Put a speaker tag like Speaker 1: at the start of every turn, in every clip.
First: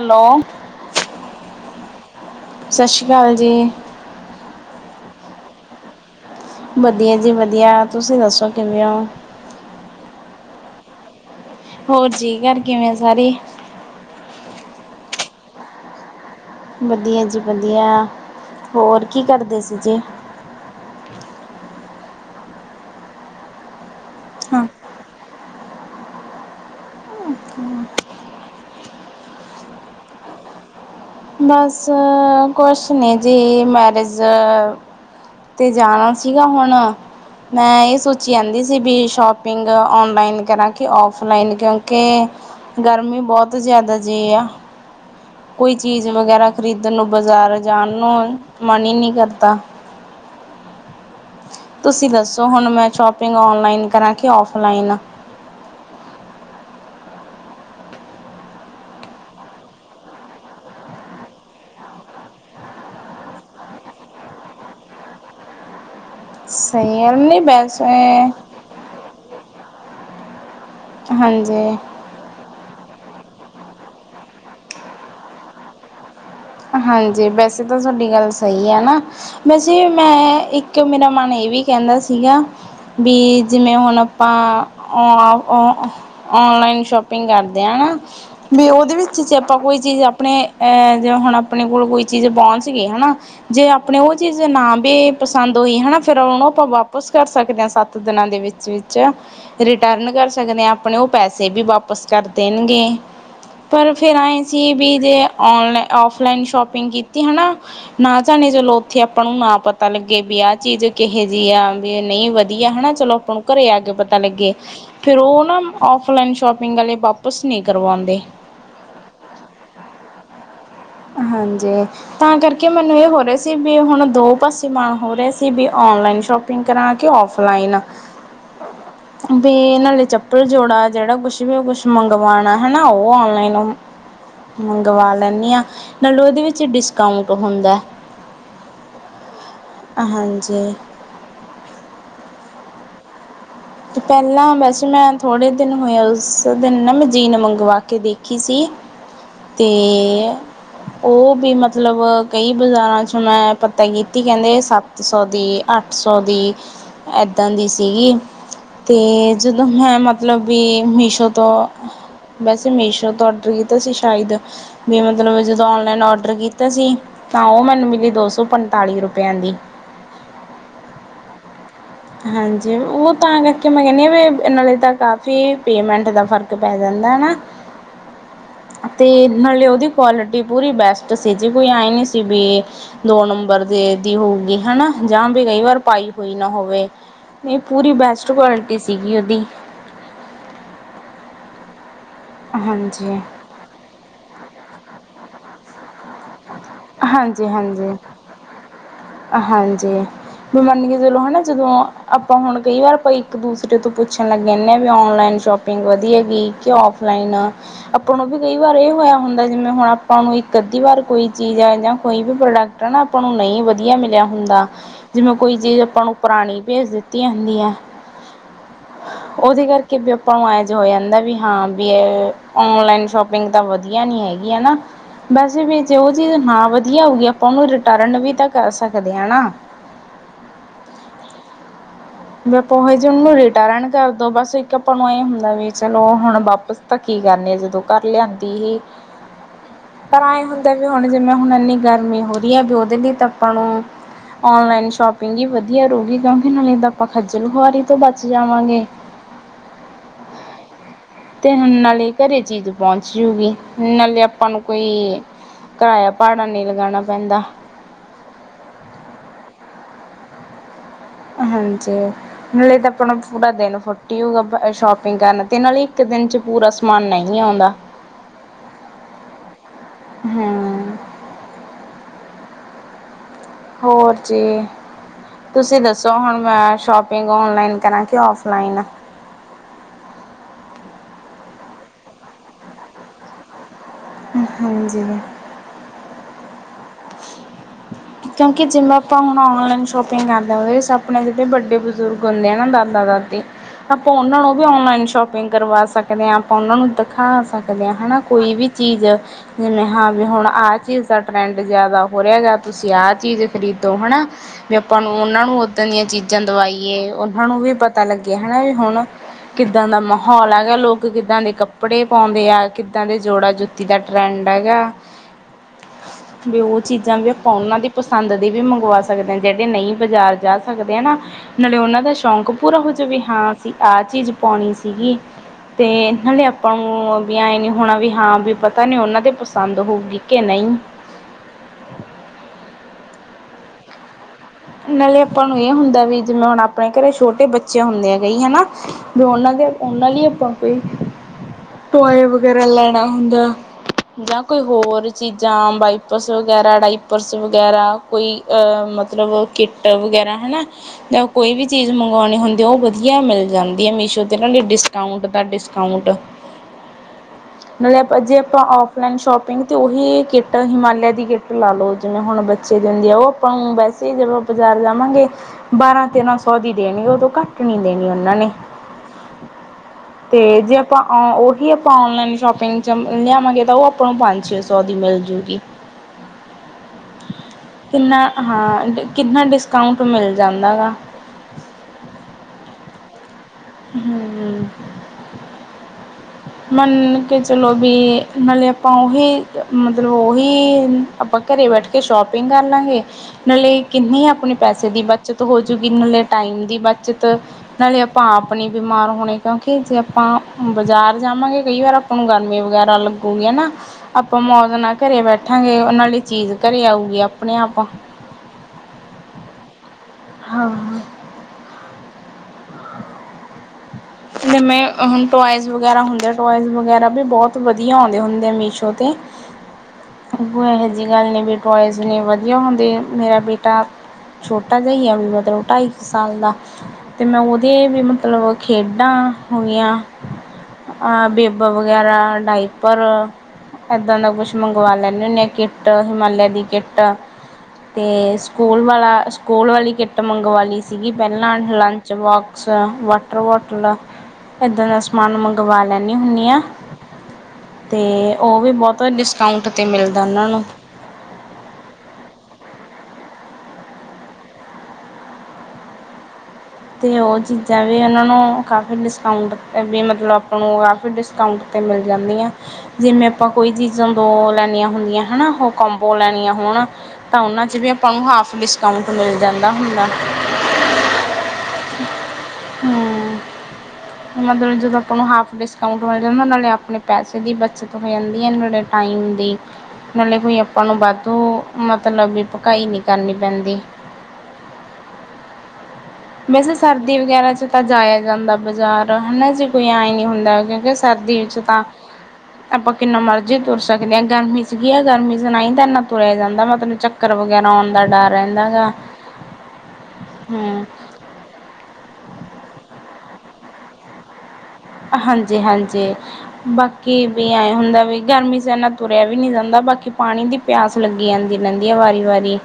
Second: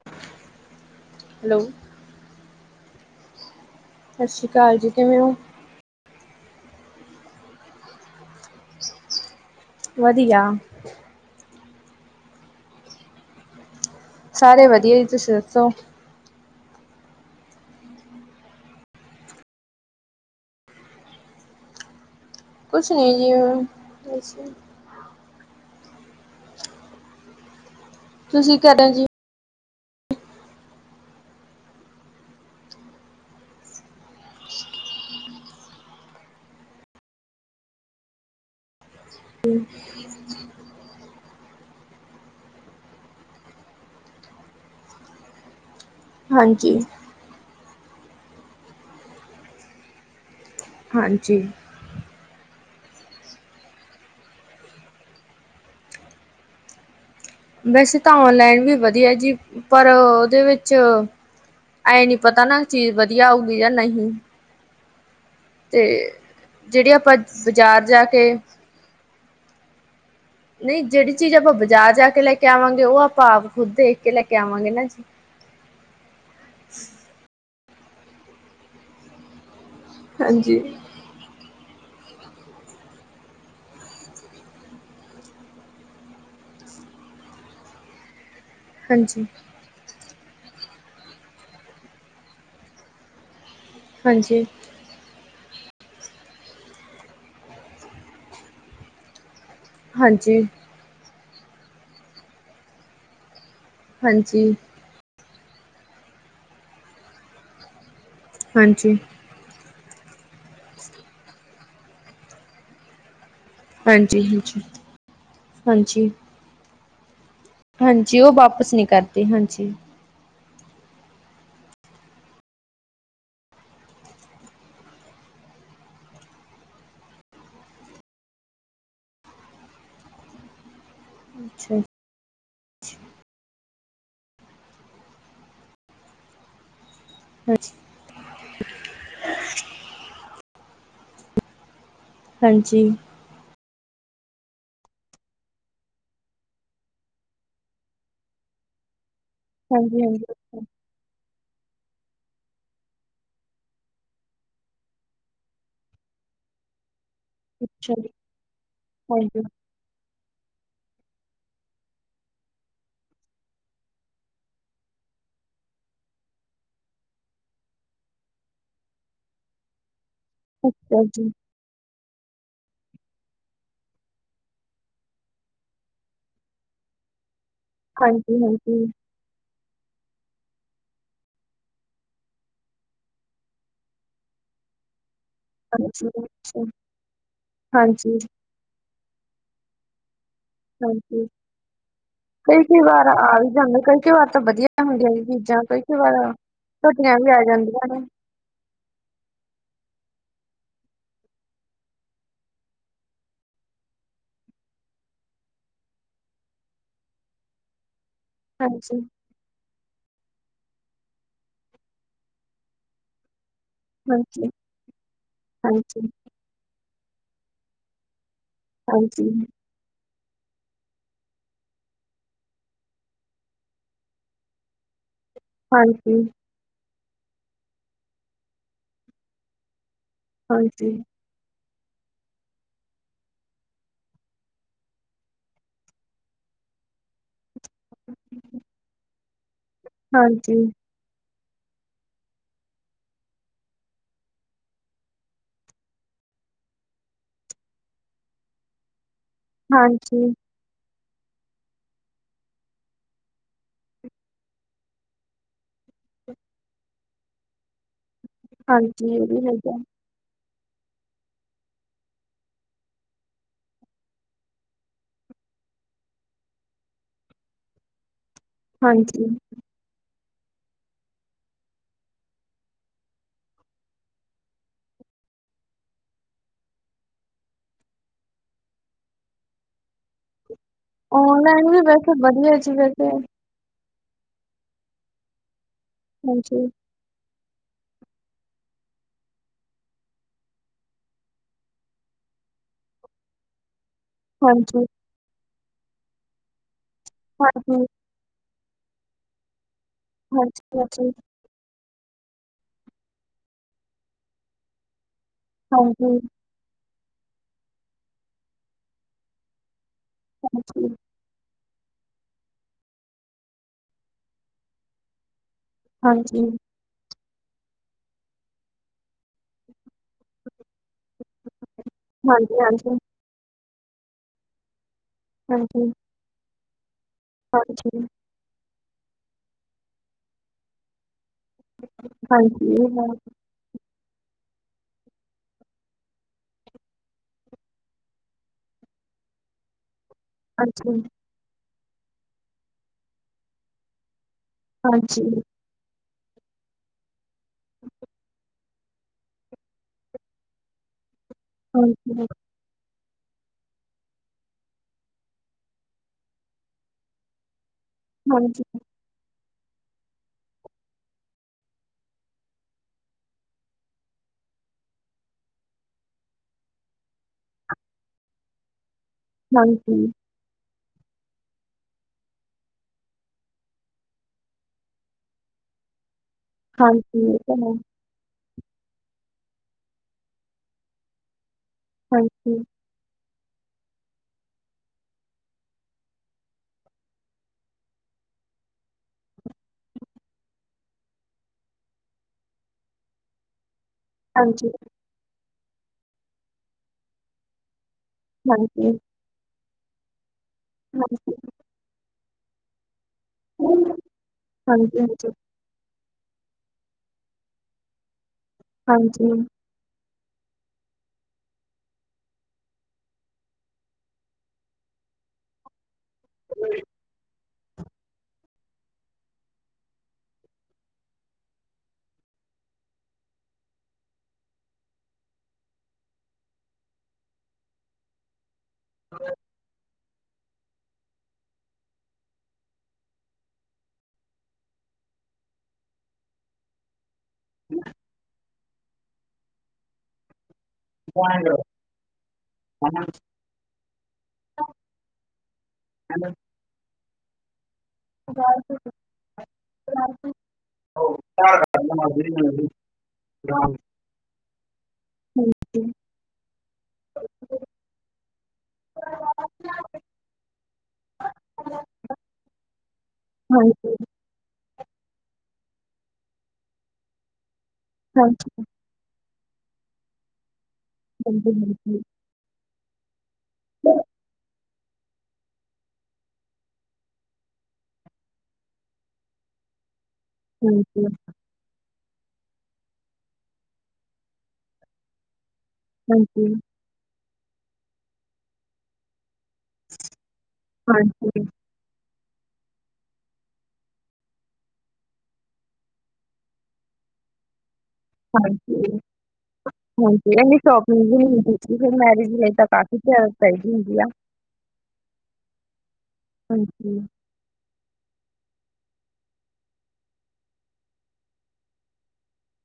Speaker 1: Hello.
Speaker 2: Hello
Speaker 1: ‌‌ਸਸ਼ੀ ਕਾਲ ਜੀ।
Speaker 2: ਸਸ਼ੀ ਕਾਲ ਜੀ ਕਿਵੇਂ ਓ?
Speaker 1: ਵਧੀਆ ਜੀ ਵਧੀਆ। ਤੁਸੀ ਦੱਸੋ ਕਿਵੇਂ ਓ?
Speaker 2: ਵਧੀਆ।
Speaker 1: ਹੋਰ ਜੀ। ਘਰ ਕਿਵੇਂ ਸਾਰੇ?
Speaker 2: ਸਾਰੇ ਵਧੀਆ। ਤੁਸੀ ਦੱਸੋ?
Speaker 1: ਵਧੀਆ ਜੀ ਵਧੀਆ। ਹੋਰ ਕੀ ਕਰਦੇ ਸੀ ਜੀ?
Speaker 2: ਕੁਛ ਨੀ ਜੀ ਓ
Speaker 1: [unintelligible]
Speaker 2: ਤੁਸੀ ਕਰਰੇ ਓ ਜੀ।
Speaker 1: ਬਸ ਕੋਛ ਨੀ ਜੀ ਮੈਰਿਜ ਤੇ ਜਾਣਾ ਸੀਗਾ। ਹੁਣ ਮੈਂ ਏ ਸੋਚੀ ਆਂਦੀ ਸੀ। ਵੀ ਸ਼ੋਪ ਪਿੰਗ ਔਨਲਾਈਨ ਕਰਾਂ ਕਿ ਔਫਲਾਈਨ ਕਿਉਂਕਿ ਗਰਮੀ ਬਹੁਤ ਜ਼ਿਆਦਾ ਜਿਹੀ ਆ। ਕੋਈ ਚੀਜ਼ ਵਗੈਰਾ
Speaker 2: ਹਾਂਜੀ।
Speaker 1: ਖਰੀਦਣ ਨੂੰ, ਬਾਜ਼ਾਰ ਜਾਣ ਨੂੰ ਮਨ ਈ ਨੀ ਕਰਦਾ।
Speaker 2: ਹਾਂਜੀ।
Speaker 1: ਤੁਸੀਂ ਦੱਸੋ, ਹੁਣ ਮੈਂ ਸ਼ੋਪਿੰਗ ਔਨਲਾਈਨ ਕਰਾਂ ਕਿ ਔਫਲਾਈਨ?
Speaker 2: ਵੈਸੇ, ਤਾਂ ਔਨਲਾਈਨ ਵੀ ਵਧੀਆ ਜੀ, ਪਰ ਉਹਦੇ ਵਿੱਚ ਐਂ ਨੀ ਪਤਾ, ਨਾ ਚੀਜ਼ ਵਧੀਆ ਹੋਊਗੀ। ਜਾਂ ਨਹੀਂ ਤੇ ਜਿਹੜੀ
Speaker 1: ਸਹੀ ਹੈ
Speaker 2: ਆਪਾਂ
Speaker 1: ਨਹੀਂ
Speaker 2: ਬਾਜ਼ਾਰ
Speaker 1: ਵੈਸੇ
Speaker 2: ਜਾ ਕੇ ਨਹੀਂ ਜਿਹੜੀ ਚੀਜ਼, ਆਪਾਂ
Speaker 1: ਹਾਂਜੀ
Speaker 2: ਬਾਜ਼ਾਰ ਜਾ ਕੇ ਲੈ ਕੇ ਕੇ ਆਵਾਂਗੇ। ਉਹ ਆਪਾਂ ਆਪ ਖੁੱਦ ਦੇਖ ਕੇ ਲੈ ਕੇ ਆਵਾਂਗੇ ਨਾ ਜੀ
Speaker 1: ਹਾਂਜੀ, ਵੈਸੇ ਤਾਂ ਸਾਡੀ ਗੱਲ ਸਹੀ ਆ ਨਾ। ਵੈਸੇ, ਮੈਂ
Speaker 2: ਹਾਂਜੀ।
Speaker 1: ਇੱਕ ਮੇਰਾ ਮਨ ਇਹ ਵੀ ਕਹਿੰਦਾ ਸੀਗਾ। ਵੀ, ਜਿਵੇਂ ਹੁਣ ਆਪਾਂ ਅ ਔਨਲਾਈਨ ਸ਼ੋਪਿੰਗ ਕਰਦੇ ਹਾਂ, ਹਨਾ ਵੀ ਉਹਦੇ ਵਿੱਚ
Speaker 2: ਹਾਂਜੀ,
Speaker 1: ਕੌਈ ਆਪਾਂ ਕੋਈ ਚੀਜ਼ ਆਪਣੇ ਅਹ ਜੇ, ਹੁਣ ਆਪਣੇ ਕੋਲ ਕੋਈ ਚੀਜ਼ ਪਹੁੰਚ ਗਈ ਹਨਾ। ਜੇ ਆਪਣੇ ਉਹ ਚੀਜ਼
Speaker 2: ਹਾਂਜੀ,
Speaker 1: ਨਾ ਵੀ ਪਸੰਦ ਹੋਈ ਹਨਾ, ਫਿਰ ਉਹਨੂੰ ਆਪਾਂ ਵਾਪਿਸ ਕਰ ਸਕਦੇ ਹਾਂ। ਸੱਤ ਦਿਨਾਂ ਦੇ ਵਿੱਚ-ਵਿਚ ਰਿਟਰਨ ਕਰ
Speaker 2: ਹਾਂਜੀ,
Speaker 1: ਸਕਦੇ ਹਾਂ, ਆਪਣੇ ਉਹ ਪੈਸੇ ਵੀ ਵਾਪਿਸ ਕਰ ਦੇਣਗੇ। ਪਰ, ਫਿਰ ਆਂਏ
Speaker 2: ਹਾਂਜੀ,
Speaker 1: ਸੀ, ਜ਼ੇ ਔਨਲਾਈਨ ਔਫਲਾਈਨ ਸ਼ਾਪਿੰਗ ਕੀਤੀ ਹਨਾ। ਨਾ ਜਾਣੇ ਚਲੋ
Speaker 2: ਹਾਂਜੀ।
Speaker 1: [unintelligible] ਆਪਾਂ ਨੂੰ ਨਾ ਪਤਾ ਲੱਗੇ ਵੀ ਆਹ ਚੀਜ਼ ਕਿਹੋ ਜਿਹੀ ਆ। ਵੀ ਨਹੀਂ ਵਧੀਆ ਹਨਾ ਚਲੋ। ਘਰੇ ਆ ਕੇ ਪਤਾ
Speaker 2: ਹਾਂਜੀ
Speaker 1: ਲੱਗੇ,
Speaker 2: ਹਾਂਜੀ
Speaker 1: ਫੇਰ ਉਹ ਨਾ
Speaker 2: ਹਾਂਜੀ
Speaker 1: ਔਫਲਾਈਨ ਸ਼ੋਪਿੰਗ ਵਾਲੇ ਵਾਪਿਸ ਨੀ ਕਰਦੇ।
Speaker 2: ਹਾਂਜੀ, ਉਹ ਵਾਪਿਸ ਨਹੀਂ ਕਰਦੇ। ਹਾਂਜੀ।
Speaker 1: ਹਾਂਜੀ। ਤਾਂ ਕਰਕੇ ਮੈਨੂੰ ਇਹ ਹੋ ਰਿਹਾ ਸੀ, ਵੀ ਹੁਣ ਦੋ ਪਾਸੇ ਮਨ ਹੋ ਰਹਾ ਸੀ। ਵੀ ਔਨਲਾਈਨ ਸ਼ੋਪ [unintelligible] ਕਰਾ ਕੇ ਔਫਲਾਈਨ ਤੇ ਨਾਲੇ ਚੱਪਲ ਜੋੜਾ ਜਿਹੜਾ ਕੁਛ ਜਿਵੇ
Speaker 2: ਅੱਛਾ
Speaker 1: ਕੁਛ ਮੰਗਵਾਉਣਾ ਹੈਨਾ, ਉਹ ਔਨਲਾਈਨ ਮੰਗਵਾ ਲੈਂਨੀ ਹਾਂ। ਨਾਲੇ, ਉਹਦੇ ਵਿੱਚ ਡਿਸਕਾਊਂਟ
Speaker 2: ਹਾਂਜੀ
Speaker 1: ਹੁੰਦਾ, ਹਾਂਜੀ।
Speaker 2: ਹਾਂਜੀ।
Speaker 1: ਅਤੇ ਪਹਿਲਾਂ ਵੈਸੇ, ਮੈਂ ਥੋੜ੍ਹੇ ਦਿਨ ਹੋਏ ਆ। ਉਸ ਦਿਨ ਨਾ ਮੈਂ ਜੀਨ ਮੰਗਵਾ ਕੇ ਦੇਖੀ ਸੀ। ਤੇ
Speaker 2: ਹਾਂਜੀ
Speaker 1: [unintelligible]
Speaker 2: ਹਾਂਜੀ
Speaker 1: ਉਹ ਵੀ ਮਤਲਬ ਕਈ ਬਾਜ਼ਾਰਾਂ ਚ ਮੈਂ, ਪਤਾ ਕੀਤੀ ਕਹਿੰਦੇ ਸੀ। ਸੱਤ ਸੌ ਦੀ, ਅੱਠ ਸੌ ਦੀ ਇੱਦਾਂ ਦੀ
Speaker 2: ਅੱਛਾ ਜੀ
Speaker 1: ਸੀਂ। ਤੇ
Speaker 2: ਹਾਂਜੀ
Speaker 1: ਜਦੋਂ ਮੈਂ ਮਤਲਬ, ਵੀ ਮੀਸ਼ੋ ਤੋਂ ਵੈਸੇ, ਮੀਸ਼ੋ ਤੋਂ ਆਡਰ ਕੀਤਾ ਸੀ। ਸ਼ਾਇਦ, ਵੀ ਮਤਲਬ, ਜਦੋਂ ਓਨਲਾਈਨ ਔਡਰ ਕੀਤਾ ਸੀ। ਤਾਂ, ਉਹ ਮੈਨੂੰ ਮਿਲੀ ਦੋ ਸੌ ਪੰਤਾਲੀ ਰੁਪਿਆਂ ਦੀ।
Speaker 2: [unintelligible]
Speaker 1: ਹਾਂਜੀ, ਉਹ ਤਾਂ ਕਰਕੇ ਮੈਂ ਕਹਿ ਨੀ ਵੀ ਹਾਂ। ਵੀ ਨਾਲੇ ਤਾਂ ਕਾਫੀ ਪੇਮੈਂਟ ਦਾ ਫ਼ਰਕ ਪੈ ਜਾਂਦਾ ਹੈ ਨਾ।
Speaker 2: ਹਾਂਜੀ। ਹਾਂਜੀ
Speaker 1: ਤੇ ਨਾਲੇ ਉਹਦੇ ਕੁਆਲਿਟੀ ਪੂਰੀ ਬੈਸਟ ਸੀ, ਜੀ ਕੋਈ ਐਂ ਨਹੀਂ ਸੀ। ਵੀ ਦੋ ਨੰਬਰ ਦੇ ਦੀ ਹੋਏਗੀ ਹਨਾ। ਜਾਂ ਵੀ ਕਈ ਵਾਰ ਪਾਈ ਹੋਈ ਨਾ
Speaker 2: ਅੱਛਾ
Speaker 1: ਹੋਵੇ। ਇਹ ਪੂਰੀ
Speaker 2: ਹਾਂਜੀ
Speaker 1: ਬੈਸਟ ਕੁਆਲਿਟੀ ਸੀਗੀ ਉਹਦੀ।
Speaker 2: ਹਾਂਜੀ, ਕਈ-ਕਈ ਵਾਰ
Speaker 1: ਹਾਂਜੀ
Speaker 2: ਆ ਵੀ ਜਾਂਦੇ ਕਈ- ਕਈ ਵਾਰ ਤਾਂ ਵਧੀਆ [unintelligible]
Speaker 1: ਹਾਂਜੀ ਹਾਂਜੀ ਹਾਂਜੀ। ਵੀ ਮੰਨ ਕੇ ਚਲੋ ਹਨਾ ਜਦੋਂ ਆਪਾਂ ਹੁਨ ਕਈ ਵਾਰ ਆਪਾਂ ਇੱਕ ਦੂਸਰੇ ਤੋਂ ਪੁੱਛਨ ਲੱਗ ਜਾਂਨੇ ਆਂ ਵੀ ਔਨਲਾਈਨ ਸ਼ੋਪ ਸੌਪਿੰਗ ਵਦੀਆ ਗੀ ਕੀ ਔਫਲਾਈਨ। ਆਪਾਂ ਨੂੰ ਵੀ ਕਈ ਵਾਰ ਏਹ
Speaker 2: ਹਾਂਜੀ
Speaker 1: ਹੋਏਆ ਹੁੰਦਾ ਜਿਵੇਂ ਹੁਨ ਆਪਾਂ ਨੂੰ ਇੱਕ ਅੱਧੀ ਵਾਰ ਕੋਈ ਚੀਜ਼ ਐ ਜਾਂ ਕੋਈ ਵੀ ਪ੍ਰੋਡਕ ਟ ਐ ਨਾ ਆਪਾਂ ਨੂੰ ਨਈਂ ਵਦੀਆ ਮਿਲਿਆ
Speaker 2: ਹਾਂਜੀ
Speaker 1: ਹੁੰਦਾ, ਜਿਵੇਂ ਕੋਈ ਚੀਜ਼
Speaker 2: ਹਾਂਜੀ
Speaker 1: ਆਪਾਂ ਨੂੰ ਪੁਰਾਨੀ ਭੇਜ ਦਿੱਤੀਆ ਹੁੰਦੀ ਐ,
Speaker 2: ਹਾਂਜੀ
Speaker 1: ਓਦੇ ਕਰ ਕੇ ਵੀ ਆਪਾਂ ਨੂੰ ਐਂ ਜੇ ਹੋ ਜਾਂਦਾ ਵੀ ਹਾਂ ਵੀ ਏ ਔਨਲਾਈਨ ਸ਼ੋਪਿੰਗ ਤਾਂ ਵਦੀਆ ਨੀ ਹੈਗੀ ਹਨਾ। ਵੈਸੇ ਵੀ ਜੇ ਓਹ
Speaker 2: ਹਾਂਜੀ
Speaker 1: ਚੀਜ਼ ਨਾ ਵਦੀਆ ਹੋਊਗੀ ਆਪਾਂ ਓਨੂੰ ਰਿਟਰਨ ਵੀ ਤਾਂ ਕਰ ਸਕਦੇ ਆਂ ਨਾ।
Speaker 2: ਹਾਂਜੀ।
Speaker 1: ਵੀ ਆਪਾਂ ਜੇ ਓਨੂੰ ਰਿਟਰਨ ਕਰਦੋ ਬਸ ਇੱਕ ਆਪਾਂ ਨੂੰ ਐਂਏ ਹੁੰਦਾ ਵੀ ਚਲੋ ਹੁਨ ਵਾਪਸ ਤਾਂ ਕੀ ਕਰਨੀ ਆ ਜ ਜਦੋਂ ਘਰ ਲਿਆਂਦੀ ਹੀ। ਪਰ ਐਂਏ
Speaker 2: ਹਾਂਜੀ
Speaker 1: ਹੁੰਦਾ ਵੀ ਹੁਨ ਜਿਵੇਂ ਹੁਨ ਐਨੀ ਗਰਮੀ ਹੋ ਰਈ ਐ ਵੀ ਓਦੇ ਲਈ ਤਾਂ ਆਪਾਂ ਨੂੰ ਔਨਲਾਈਨ ਸ਼ੋਪਿੰਗ ਈ ਵਦੀਆ ਰਏਗੀ ਕਿਓਂਕਿ ਨਾਲੇ ਤਾਂ ਆਪਾਂ ਖੱਜਲ ਖੁਆਰੀ ਤੋਂ ਬਚ ਜਾਵਾਂਗੇ।
Speaker 2: ਹਾਂਜੀ।
Speaker 1: ਤੇ ਹੁਨ ਨਾਲੇ ਘਰੇਂ ਚੀਜ਼ ਪੌਂਚ ਜੂਗੀ ਨਾਲੇ ਆਪਾਂ ਨੂੰ ਕੋਈ ਕਰਾਇਆ ਪਾੜਾ ਨੀ ਲਗਾਨਾ ਪੈਂਦਾ।
Speaker 2: ਹਾਂਜੀ, ਏਹ ਵੀ ਹੈਗੈ।
Speaker 1: ਹਾਂਜੀ। ਨਾਲੇ ਤਾਂ ਆਪਨ ਪੂਰਾ ਦਿਨ ਫੁੱਟ ਜੂਗਾ ਸ਼ੋਪਿੰਗ ਕਰਨ ਤੇ ਏਹ ਨਾਲੇ ਇੱਕ ਦਿਨ ਚ ਪੂਰਾ ਸ ਸਮਾਨ ਨਈ ਔਂਦਾ।
Speaker 2: ਹਾਂਜੀ।
Speaker 1: ਹਾਂ ਹੋਰ ਜੀ ਤੁਸੀਂ ਦੱਸੋ ਹੁਨ ਮੈਂ ਸ਼ੋਪਿੰਗ ਔਨਲਾਈਨ ਕਰਾਂ ਕੇ ਔਫਲਾਈਨ।
Speaker 2: ਔਨਲਾਈਨ ਵੀ ਬੈ ਕੇ ਵਦੀਆ ਜੀ ਵੈਸੇ।
Speaker 1: ਹਾਂਜੀ।
Speaker 2: ਹਾਂਜੀ।
Speaker 1: ਕਿਓਂਕਿ ਜਿਵੇਂ ਆਪਾਂ ਹੁਨ ਔਨਲਾਈਨ ਸ਼ੋਪਿੰਗ ਕਰਦੇ ਆਂ ਓਦੇ ਵਿੱਚ ਆਪਨੇ ਜੇੜੇ ਵੱਡੇ ਬਜ਼ੁਰਗ ਹੁੰਦੇ ਆ ਨਾ ਦਾਦਾ ਦਾਦੀ ਆਪਾਂ ਓਨਾਂ ਨੂੰ ਵੀ
Speaker 2: ਹਾਂਜੀ,
Speaker 1: ਔਨਲਾਈਨ ਸ਼ੋਪਿੰਗ ਕਰਵਾ ਸਕ ਨਾਲੇ ਆਪਾਂ ਓਨਾਂ ਨੂੰ ਦਖਾ
Speaker 2: ਹਾਂਜੀ,
Speaker 1: ਸਕਦੇ ਆਂ ਹਨਾ ਕੋਈ ਵੀ ਚੀਜ਼ ਐ ਜਿਵੇਂ ਹਾਂ ਵੀ ਹੁਨ ਆਹ ਚੀਜ਼
Speaker 2: ਹਾਂਜੀ,
Speaker 1: ਦਾ ਟਰੈਂਡ ਜ਼ਾਦਾ ਹੋ ਰਿਆ ਗਾ। ਤੁਸੀਂ ਆਹ ਚੀਜ਼ ਖਰੀਦੋ ਹਨਾ ਵੀ ਆਪਾਂ ਨੂੰ ਓਨਾ ਨੂੰ ਓਦਾਂ ਦੀਆਂ
Speaker 2: ਹਾਂਜੀ,
Speaker 1: ਚੀਜ਼ਾਂ ਦਵਾਈਏ। ਓਨਾਂ ਨੂੰ ਵੀ ਪਤਾ ਲੱਗੇ ਹਨਾ ਵੀ ਹੁਨ ਕਿੱਦਾਂ ਦਾ ਮਾਹੌਲ ਹੈਗਾ
Speaker 2: ਹਾਂਜੀ,
Speaker 1: ਲੋਕ ਕਿੱਦਾਂ ਦੇ ਕੱ ਕੱਪੜੇ ਪੌਂਦੇ ਆ ਕਿੱਦਾਂ ਦੇ ਜੋੜਾ ਜੁੱਤੀ ਦਾ ਟਰੈਂਡ ਹੈਗਾ।
Speaker 2: ਹਾਂਜੀ,
Speaker 1: ਵੀ ਓ ਚੀਜ਼ਾਂ ਵੀ ਆਪ ਆਪਾਂ ਓਨਾਂ ਦੀ ਪਸੰਦ ਦੀ ਵੀ ਮੰਗਵਾ ਸਕਦੇ ਆਂ ਜੇੜੇ ਨਈਂ ਬਾਜ਼ਾਰ ਜਾ ਸਕਦੇ ਆ ਨਾ ਨਾਲੇ ਓਨਾਂ ਦਾ ਸ਼ੌਂਕ ਪੂਰਾ ਹੋ
Speaker 2: ਹਾਂਜੀ,
Speaker 1: ਜਾਵੇ ਵੀ ਹਾਂ ਅਸੀਂ ਆਹ ਚੀਜ਼ ਪੌਨੀ ਸੀਗੀ
Speaker 2: ਹਾਂਜੀ,
Speaker 1: ਤੇ ਨਾਲੇ ਆਪ ਆਪਾਂ ਨੂੰ ਵੀ ਐ ਨੀ
Speaker 2: ਹਾਂਜੀ,
Speaker 1: ਹੋਨਾ ਵੀ ਹਾਂ ਵੀ ਪਤਾ ਨੀ ਓਨਾਂ ਤੇ ਪਸੰਦ ਹੋਊਗੀ ਕੇ ਨਈ।
Speaker 2: ਹਾਂਜੀ ਹਾਂ।
Speaker 1: ਨਾਲੇ ਆਪਾਂ ਨੂੰ ਏਹ ਹੁੰਦਾ ਵੀ ਜਿਵੇਂ ਹੁਨ ਆਪਨੇ ਘਰੇ ਛੋਟੇ ਬੱਚੇ ਹੁੰਦੇ ਆ ਕਈ ਹਨਾ ਵੀ ਓਨਾਂ ਦੇ ਓਨਾਂ ਲਈ ਆਪਾਂ ਕੋਈ
Speaker 2: ਹਾਂਜੀ,
Speaker 1: ਟੋਆਏ ਵਗੈਰਾ ਲੈਨਾ ਹੁੰਦਾ ਜਾਂ ਕੋਈ ਹੋਰ
Speaker 2: ਹਾਂਜੀ, ਹਾਂਜੀ,
Speaker 1: ਚੀਜ਼ਾਂ ਬਾਈ ਪਰਸ ਵਗੈਰਾ ਡਾਈਪਰਸ ਵਗੈਰਾ ਕੋਈ ਅ ਮਤਲਬ ਕਿੱਟ ਵਗੈਰਾ ਹਨਾ ਜਾਂ ਕੋਈ ਵੀ ਚੀਜ਼ ਮੰਗਵਾਨੀ ਹੁੰਦੀ ਤੇ ਓ ਵਦੀਆ ਮਿਲ ਜਾਂਦੀ ਐ ਮੀਸ਼ੋ ਤੇ ਨਾ ਡਿਸਕਾਊਂਟ ਦਾ ਡਿਸਕਾਊਂਟ ਨਾਲੇ ਆਪਾਂ ਜੇ ਆਪਾਂ ਔਫ ਔਫਲਾਈਨ ਸ਼ੋਪਿੰਗ ਅਤੇ ਉਹੀ ਕਿੱਟ ਹਿਮਾਲਿਆ ਦੀ ਕਿੱਟ ਲਾ ਲਉ ਜਿਵੇਂ ਹੁਣ ਬੱਚੇ ਦੀ ਹੁੰਦੀ ਆ ਉਹ। ਆਪ ਬਸੀ ਜ [inaudible] ਬਾਜ਼ਾਰ ਜਾਵਾਂਗੇ ਬਾਰਾਂ ਤੇਰਾਂ ਸੌ ਦੀ ਦੇਣੀ ਉਦੋਂ ਘੱਟ ਨਹੀਂ ਦੇਣੀ ਉਹਨਾਂ ਨੇ।
Speaker 2: ਹਾਂਜੀ।
Speaker 1: ਅਤੇ ਜੇ ਆਪਾਂ ਉਹੀ ਆਪਾਂ ਔਨਲਾਈਨ ਸ਼ੋਪਿੰਗ 'ਚ ਲਿਆਵਾਂਗੇ ਤਾਂ ਉਹ ਆਪਾਂ ਨੂੰ ਪੰਜ ਛੇ ਸੌ ਦੀ ਮਿਲ ਜੂਗੀ। ਹ।
Speaker 2: ਹਾਂਜੀ।
Speaker 1: ਕਿੰਨਾ ਹਾਂ ਕਿੰਨਾ ਡਿਸਕਾਊਂਟ ਮਿਲ ਜਾਂਦਾ ਗਾ।
Speaker 2: ਹਾਂਜੀ।
Speaker 1: ਹਮ। ਮੰਨ ਕੇ ਚਲੋ ਵੀ ਨਾਲਤੇ ਆਪਾਂ ਉਹੀ ਮਤਲਬ ਉਹੀ ਆਪ ਪ ਘਰੇਲੂਕੇ ਸ਼ੋਪਿੰਗ ਕਰਨ ਲਾਂਗੇ ਲਈ। ਕਿੰਨੀ ਆਪਣੇ
Speaker 2: ਹਾਂਜੀ,
Speaker 1: ਪੈਸੇ ਦੀ ਬੱਚਤ ਹੋਜੂਗੀ ਨਾਲੇ ਟਾਈਮ ਦੀ ਬੱਚਤ ਨਾਲੇ ਭਾ ਆਪਣੀ
Speaker 2: ਹਾਂਜੀ,
Speaker 1: ਬਿਮਾਰ ਹੋਣੇ ਕਿਉਂਕਿ ਜੇ ਆਪਾਂ ਬਾਜ਼ਾਰ
Speaker 2: ਹਾਂਜੀ,
Speaker 1: ਜਾਵਾਂਗੇ ਕਈ ਵਾਰ ਆਪਾਂ ਨੂੰ ਗਰਮੀ ਵਗੈਰਾ ਲੱ ਗੀ ਨਾ ਆਪਾਂ ਮੌਤ ਨਾਲ ਘਰੇ ਬੈਠਾਂਗੇ ਉਹੀ ਚੀਜ਼ ਘਰੇ ਆਊਗੀ ਆਪਣੇ ਆਪ।
Speaker 2: ਹਾਂਜੀ।
Speaker 1: ਹਾਂ -ਹਾਂ। ਜਿਵੇਂ ਹੁਣ ਟੋਇਜ਼ ਵਗੈਰਾ ਹੁੰਦੇ ਆ ਟੋਇਜ਼ ਵਗੈਰਾ ਵੀ ਬਹੁਤ ਵਧੀਆ ਆਉਂਦੇ ਹੁੰਦੇ ਆ ਮੀਸ਼ੋ 'ਤੇ। ਉਹ ਇਹੋ ਜਿਹੀ ਗੱਲ ਨਹੀਂ ਵੀ ਟੋਇਸ ਨੇ ਵਧੀਆ ਹੁੰਦੇ ਮੇਰਾ ਬੇਟਾ। ਛੋਟਾ ਜਿਹਾਹਾ ਵੀ ਮਤਲਬ ਢਾਈ ਕੁ ਸਾਲ ਦਾ ਅਤੇ ਮੈਂ ਉਹਦੇ ਵੀ ਮਤਲਬ ਖੇਡਾਂ ਹੋਈਆਂ ਬੇਬ ਵਗੈਰਾ ਡਾਈਪਰ। ਇੱਦਾਂ ਦਾ ਕੁਛ ਮੰਗਵਾ ਲੈਂਦੇ ਹੁੰਦੇ ਹ ਕਿੱਟ ਹਿਮਾਲਿਆ ਦੀ ਕਿੱਟ ਤੇ ਸਕੂਲ ਵਾਲਾ ਸਕੂਲ ਵਾਲੀ ਕਿੱਟ ਮੰਗਵਾਈ। ਸੀਗੀ ਪਹਿਲਾਂ ਲੰਚ ਬੋਕਸ ਵ ਹੋਟਲ ਇਦਾ ਦਾ ਸਮਾਨ ਮੰਗਵਾ ਲੈਦੀ ਹੁੰਦੀ ਹਾਂ। ਤੇ ਉਹ ਵੀ ਬਹੁਤ ਡਿਸਕਾਊਟ ਤੇ ਮਿਲਦਾ ਉਹਨਾ ਨੂੰ-
Speaker 2: [unintelligible] [inaudible]
Speaker 1: ਤੇ ਓ ਚੀਜਾ ਵੀ ਉਨ੍ਹਾਂਨੂੰ ਕਾਫੀ
Speaker 2: ਹਾਂਜੀ।
Speaker 1: ਡਿਸਕਾਊਟ
Speaker 2: ਹਾਂਜੀ।
Speaker 1: ਵੀ ਮਤਲਬ ਆਪਾਂ ਨੂੰ ਰ ਡਿਸਕਾਊਟ ਤੇ ਮਿਲ ਜਾਦੀਆ ਜਿਵੇ ਆਪਾਂ ਕੋਈ
Speaker 2: ਹਾਂਜੀ,
Speaker 1: ਚੀਜਾ - ਲੀਆਂ ਹੁੰਦੀਆਂ ਹਨਾ ਉਹ ਕੰਪੋ ਲੈਣੀਆਂ ਹੋਣ ਤਾਂ ਓਨਾਂ ਚ ਵੀ ਆਪਾਂ ਨੂੰ
Speaker 2: ਹਾਂਜੀ,
Speaker 1: ਹਾਫ ਡਿਸ ਡਿਸਕਾਊਟ ਮਿਲ ਜਾਦਾ ਹੁੰਦਾ
Speaker 2: [inaudible]
Speaker 1: ਹੂੰ -
Speaker 2: ਹ [unintelligible]
Speaker 1: ਮਤਲਬ ਜਦੋ ਆਪਾ ਨੂੰ ਹਾਫ ਡਿਸਕਾਊਟ ਮਿਲ ਜਾਦਾ ਓਂਹ ਨਾਲੇ ਆਪਣੇ ਪੈਸੇ ਦੀ ਬੱਚਤ ਹੋ ਜਾਦੀ ਹੈ। ਇਹ ਵਾਲੇ ਟਾਈਮ ਦੀ- ਨਾਲੇ ਕੋਈ ਆਪਾ ਨੂੰ
Speaker 2: ਹਾਂਜੀ,
Speaker 1: ਵਾਧੂ ਮਤਲਬ ਵੀ ਪਕਾਈ ਨਹੀ ਕਰਨੀ ਪੈਦੀ-
Speaker 2: ਹਾਂਜੀ,
Speaker 1: ਵੈਸੇ ਸਰਦੀ ਵਗੈਰਾ 'ਚ ਤਾਂ ਜਾਇਆ ਜਾਦਾ ਬਾਜਾਰ ਹਨਾ ਜੀ- ਕੋਈਆ ਹੀ ਨਹੀ ਹੁੰਦਾ ਕਓ ਕਿ ਸਰਦੀ
Speaker 2: ਹਾਂਜੀ,
Speaker 1: ਵਿਚ ਤਾਂ- ਆਪਾ ਕਿਨਾ ਮਰਜੀ ਤੁਰ ਸਕਦੇ ਹਾਂ ਗਰਮੀ ਸੀਗੀ ਆ ਗਰਮੀ 'ਚ ਨਾ ਹੀ ਤਾਂ ਇਨਾ ਤੁਰਿਆ ਜਾਦਾ ਮੈ ਤੈਨੂੰ ਚੱਕ- ਚੱਕਰ ਵਗੈਰਾ ਆਉਣ ਦਾ ਡਰ ਰਹਿਦਾ ਹੈ। ਗਗਾ।
Speaker 2: [inaudible] ਹਾਂਜੀ ਇਨੀ ਸ਼ੋਪਿੰਗ ਵੀ ਮਿਲਦੀ ਫਿਰ ਮੈਰਿਜ ਲਈ ਤਾਂ ਕਾਫੀ ਪੈਦੀ ਹੁੰਦੀ ਆ।
Speaker 1: ਹਾਂਜੀ- ਹਾਂਜੀ
Speaker 2: ਹਾਂਜੀ,
Speaker 1: ਬਾਕੀ- ਵੀ ਐਏ ਹੁੰਦਾ ਵੀ ਗਰਮੀ 'ਚ ਏਨਾ ਤੁਰਿਆ ਵੀ ਨੀ ਜਾਂਦਾ ਬਾਕੀ ਪਾਣੀ ਦੀ ਪਿਆਸ ਲੱਗੀ ਜਾਂ ਲੈਂਦੀ ਐ ਵਾਰੀ-ਵਾਰੀ।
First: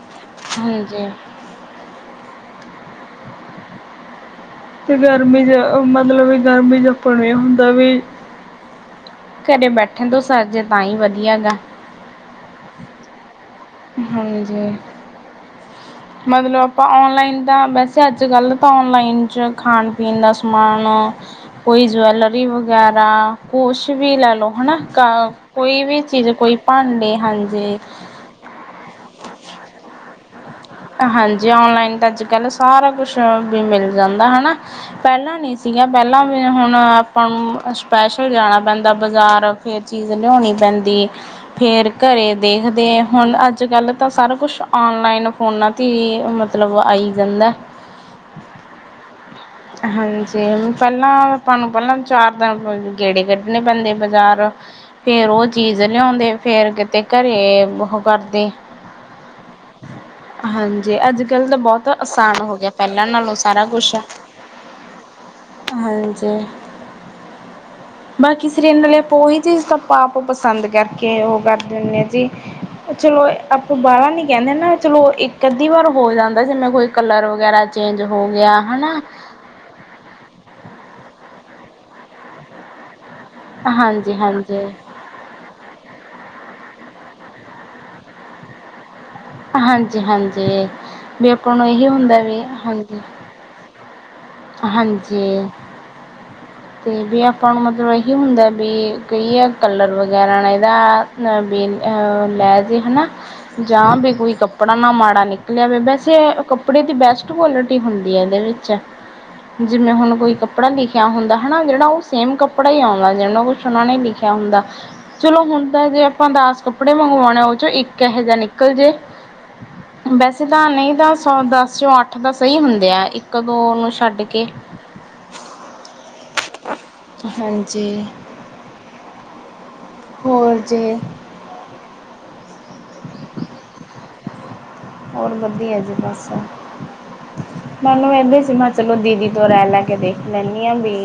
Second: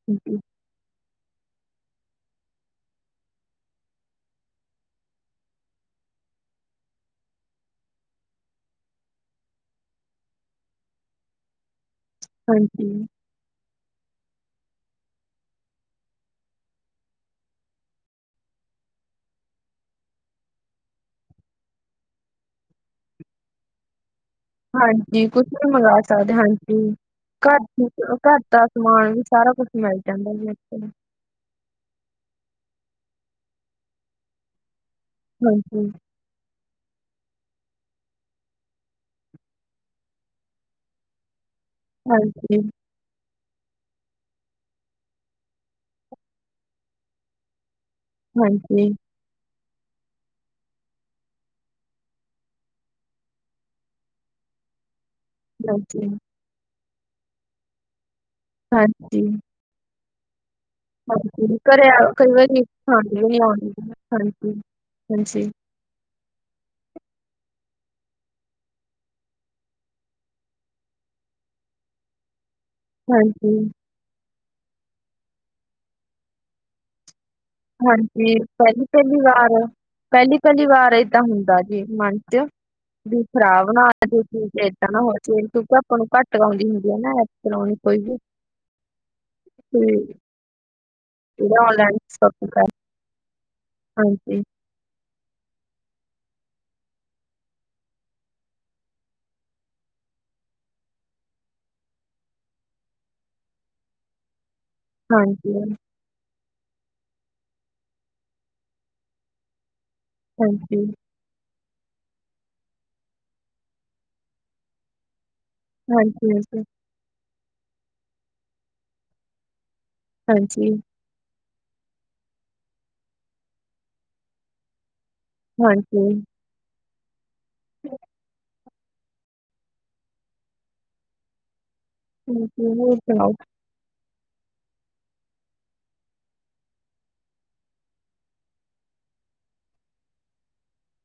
Speaker 2: [inaudible]
Speaker 1: ਹਾਂਜੀ। ਤੇ ਗਰਮੀ 'ਚ ਮਤਲਬ ਵੀ ਗਰਮੀ ਆਪਣ ਏ ਹੁੰਦਾ ਵੀ ਘਰੇ ਬੈਠਣ ਤੋਂ ਸਰ ਜੇ ਤਾਂ ਈ ਵਧੀਆ ਹਗਾ।
Speaker 2: ਹਾਂਜੀ।
Speaker 1: ਹਾਂਜੀ। ਮਤਲਬ ਆਪਾ ਔਨਲਾਈਨ ਤਾਂ ਵੈਸੇ ਅੱਜ-ਕੱਲ ਤਾਂ ਔਨਲਾਈਨ 'ਚ ਖਾਣ ਪੀਣ ਦਾ ਸਮਾਨ ਕੋਈ ਜਵੈਲਰੀ ਵਗੈਰਾ ਕੁਛ ਵੀ ਲੈ ਲੋ। ਹਨਾ
Speaker 2: ਹਾਂਜੀ
Speaker 1: ਕ
Speaker 2: ਕੁਛ
Speaker 1: ਕੋਈ
Speaker 2: ਮੰਗਾ
Speaker 1: ਵੀ ਚੀਜ
Speaker 2: ਸਕਦੇ
Speaker 1: ਕੋਈ
Speaker 2: ਹਾਂਜੀ।
Speaker 1: ਭਾਂਡੇ
Speaker 2: ਘਰ
Speaker 1: ਹਾਂਜੀ
Speaker 2: ਦੀ ਘਰ ਦਾ ਸਮਾਨ ਵੀ ਸਾਰਾ ਕੁਛ ਮਿਲ ਜਾਂਦਾ ਜੀ ਏਥੇ।
Speaker 1: ਹਾਂਜੀ ਔਨਲਾਈਨ ਤਾਂ ਅੱਜ-ਕੱਲ ਸਾਰਾ ਕੁਛ ਵੀ ਮਿਲ ਜਾਂਦਾ ਹੈਨਾ। ਪੈਲਾਂ ਨੀ ਸੀਗੀਆਂ
Speaker 2: ਹਾਂਜੀ,
Speaker 1: ਪੈਲਾਂ ਫੇਰ ਹੁਨ ਆਪਾ ਨੂੰ ਸਪੈਸ਼ਲ ਜਾਣਾ ਪੈਦਾ ਬਜਾਰ ਫਿਰ ਚੀਜ ਲਿਆਉਣੀ ਪੈਂਦੀ। ਫੇਰ ਘਰੇ
Speaker 2: ਹਾਂਜੀ,
Speaker 1: ਦੇਖਦੇ ਹੁਨ ਅੱਜ-ਕੱਲ ਤਾਂ ਸਾਰਾ ਕੁਛ ਔਨਲਾਈਨ ਫੋਨਾ ਤੇ ਈ ਮਤਲਬ ਆਈ ਜਾਂਦਾ।
Speaker 2: ਹਾਂਜੀ।
Speaker 1: [inaudible] ਹਾਂਜੀ ਪੈਲਾਂ ਤੁਆਨੁ ਪੈਲਾਂ ਚਾਰ ਦਿਨ ਗੇੜੇ ਕੱਤਨੇ ਪੈਂਦੇ ਬਾਜਾਰ ਫੇਰ ਓ ਚੀਜ਼
Speaker 2: ਹਾਂਜੀ,
Speaker 1: ਲਿਆਉਂਦੇ ਫੇਰ ਕਿਤੇ ਘਰੇ ਓਹ ਕਰਦੇ
Speaker 2: ਹਾਂਜੀ।
Speaker 1: ਹਾਂ ਜੀ ਅੱਜ-ਕੱਲ ਤਾਂ
Speaker 2: ਹਾਂਜੀ
Speaker 1: ਬੋਹਤ
Speaker 2: ਘਰੇ ਆ- ਕਈ
Speaker 1: ਆਸਾਨ ਹੋ
Speaker 2: ਵਾਰੀ
Speaker 1: ਗਿਆ ਪੈਲਾਂ
Speaker 2: ਪਸੰਦ ਵੀ
Speaker 1: ਨਾਲੋ
Speaker 2: ਨਹੀਂ
Speaker 1: ਸਾਰਾ
Speaker 2: ਆਉਂਦੀ
Speaker 1: ਕੁਛ।
Speaker 2: ਹਾਂਜੀ, ਹਾਂਜੀ,
Speaker 1: ਹਾਂਜੀ। ਬਾਕੀ ਸਰੀਰ ਨਾਲੇ ਆਪਾਂ ਓਹੀ ਚੀਜ ਤਾਂ ਆਪੋ ਆਪ ਪਸੰਦ ਕਰਕੇ ਓ ਕਰਦੇ ਹੁੰਨੇ ਜੀ। ਚਲੋ
Speaker 2: ਹਾਂਜੀ।
Speaker 1: ਆਪਾਂ ਬਾਲਾ ਨੀ ਕੈਂਦੇ ਨਾ ਚਲੋ ਇੱਕ ਅਧੀ ਵਾਰ ਹੋ ਜਾਂਦਾ ਜਿਵੇ ਕੋਈ ਕਲਰ ਵਗੈਰਾ ਚੇਂਜ ਹੋ
Speaker 2: ਹਾਂਜੀ
Speaker 1: ਗਿਆ ਹਨਾ
Speaker 2: ਪੈਲੀ-ਪੈਲੀ ਵਾਰ ਪੈਲੀ-ਪੈਲੀ ਵਾਰ ਏਦਾ ਹੁੰਦਾ ਜੀ ਮਨ 'ਚ। ਵੀ ਖਰਾਬ ਨਾ
Speaker 1: ਹਾਂਜੀ
Speaker 2: [unintelligible]
Speaker 1: ਹਾਂਜੀ
Speaker 2: ਏਦਾਂ ਨਾ ਹੋਏ। [unintelligible] ਕਿਉਂਕਿ ਆਪਾਂ ਨੂੰ ਘੱਟ ਆਉਂਦੀ ਹੁੰਦੀ ਐ ਨਾ ਐਪ ਚਲੋਣੀ ਕੋਈ ਵੀ।
Speaker 1: ਅ
Speaker 2: ਤੇ
Speaker 1: ਹਾਂਜੀ ਹਾਂਜੀ, ਬੀ ਅਪਾਂ
Speaker 2: ਜਿਹੜਾ
Speaker 1: ਨੂੰ ਏਹੀ
Speaker 2: ਔਨਲਾਈਨ
Speaker 1: ਹੁੰਦੈ ਵੀ
Speaker 2: ਸ਼ੋਪਿੰਗ ਐਪ
Speaker 1: ਹਾਂਜੀ।
Speaker 2: ਹਾਂਜੀ।
Speaker 1: ਹਾਂਜੀ। ਤੇ ਵੀ ਆਪਾਂ ਨੂੰ ਮਤਲਬ ਏਹੀ ਹੁੰਦਾ ਬੀ ਕਈ ਐ ਕਲਰ ਵਗੈਰਾ ਨਾ ਐਦਾ ਨ ਬੀ ਅ ਲੈ ਜੇ ਹੈਨਾ ਜਾਂ ਬੀ ਕੋਈ ਕੱਪੜਾ ਨਾ ਮਾੜਾ
Speaker 2: ਹਾਂਜੀ,
Speaker 1: ਨਿਕਲ ਆਵੇ ਵੈਸ ਤੇ ਓ ਕੱਪੜੇ ਦੀ ਬੈਸਟ ਕੁਆਲਿਟੀ ਹੁੰਦੀ ਐ ਐਦੇ ਵਿੱਚ ਜਿਮੇਂ ਹੁਨ ਕੋਈ ਕੱਪੜਾ
Speaker 2: ਹਾਂਜੀ, ਹਾਂਜੀ,
Speaker 1: ਲਿਖਿਆ ਹੁੰਦਾ। ਹਨਾ ਜੇੜਾ ਓ ਸੇਮ ਕੱਪੜਾ ਈ ਆਣ ਲਗ ਜਾਂਦਾ, ਕੁਛ ਉਨਾ ਨੇ ਲਿਖਿਆ ਹੁੰਦਾ, ਚਲੋ ਹੁਨ ਤਾ ਜੇ ਅਪਾਂ ਦਾਸ
Speaker 2: ਹਾਂਜੀ,
Speaker 1: ਕੱਪੜੇ ਮੰਗਵੋਣੇ ਓਹ ਚੋਂ ਇੱਕ ਏਹੇ ਜਾ ਨਿਕਲ ਜੇ ਵੈਸੇ ਤਾਂ
Speaker 2: ਹਾਂਜੀ,
Speaker 1: ਨਈ ਤਾਂ ਸ ਦਸ ਚ ਅੱਠ ਤਾਂ ਸਹੀ ਹੁੰਦੇ ਆ, ਇੱਕ-ਦੋ ਨੂੰ ਛੱਡ ਕੇ।
Speaker 2: ਹਾਂਜੀ।
Speaker 1: ਹਾਂਜੀ। ਹੋਰ ਜੀ।
Speaker 2: ਠੀਕ ਏ, ਹੋਰ ਸੁਣਾਓ?
Speaker 1: ਹੋਰ ਵਧੀਆ ਜੀ ਬਸ। ਮੈਨੂੰ ਐਦੇ ਸੀ ਮੈਂ ਚਲੋ ਦੀਦੀ ਤੋਂ ਰੈਅ ਲੈ ਕੇ ਦੇਖ ਲੈਂਣੀ ਆ ਵੀ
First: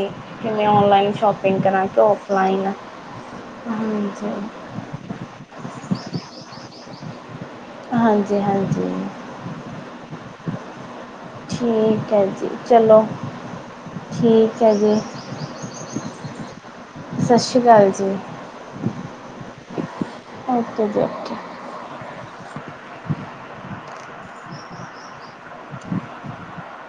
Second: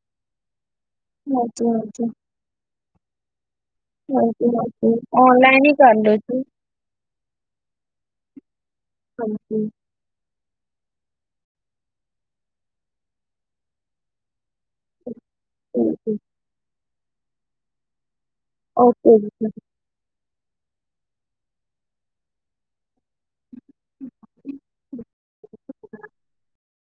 Speaker 1: ਕਿਵੇਂ ਔਨਲਾਈਨ ਸ਼ੋਪਿੰਗ
Speaker 2: ਹਾਂਜੀ,
Speaker 1: ਕਰਾਂ ਕੇ
Speaker 2: ਹਾਂਜੀ,
Speaker 1: ਔਫਲਾਈਨ।
Speaker 2: ਹਾਂਜੀ [unintelligible] ਔਨ ਲਾਈਨ ਈ ਕਰ ਲੇ ਤੂੰ।
Speaker 1: ਹਾਂਜੀ- ਹਾਂਜੀ।
Speaker 2: ਹਾਂਜੀ।
Speaker 1: ਠੀਕ ਐ ਜੀ ਚਲੋ। ਠੀਕ ਹੈ ਜੀ,
Speaker 2: ਠੀਕ ਏ
Speaker 1: ਸਸ ਸੀ ਕਾਲ ਜੀ।
Speaker 2: ਓਕੇ ਜੀ ਫੇਰ।
Speaker 1: ਓਕੇ ਜੀ ਓਕੇ।
Speaker 2: [inaudible]
Speaker 1: [inaudible]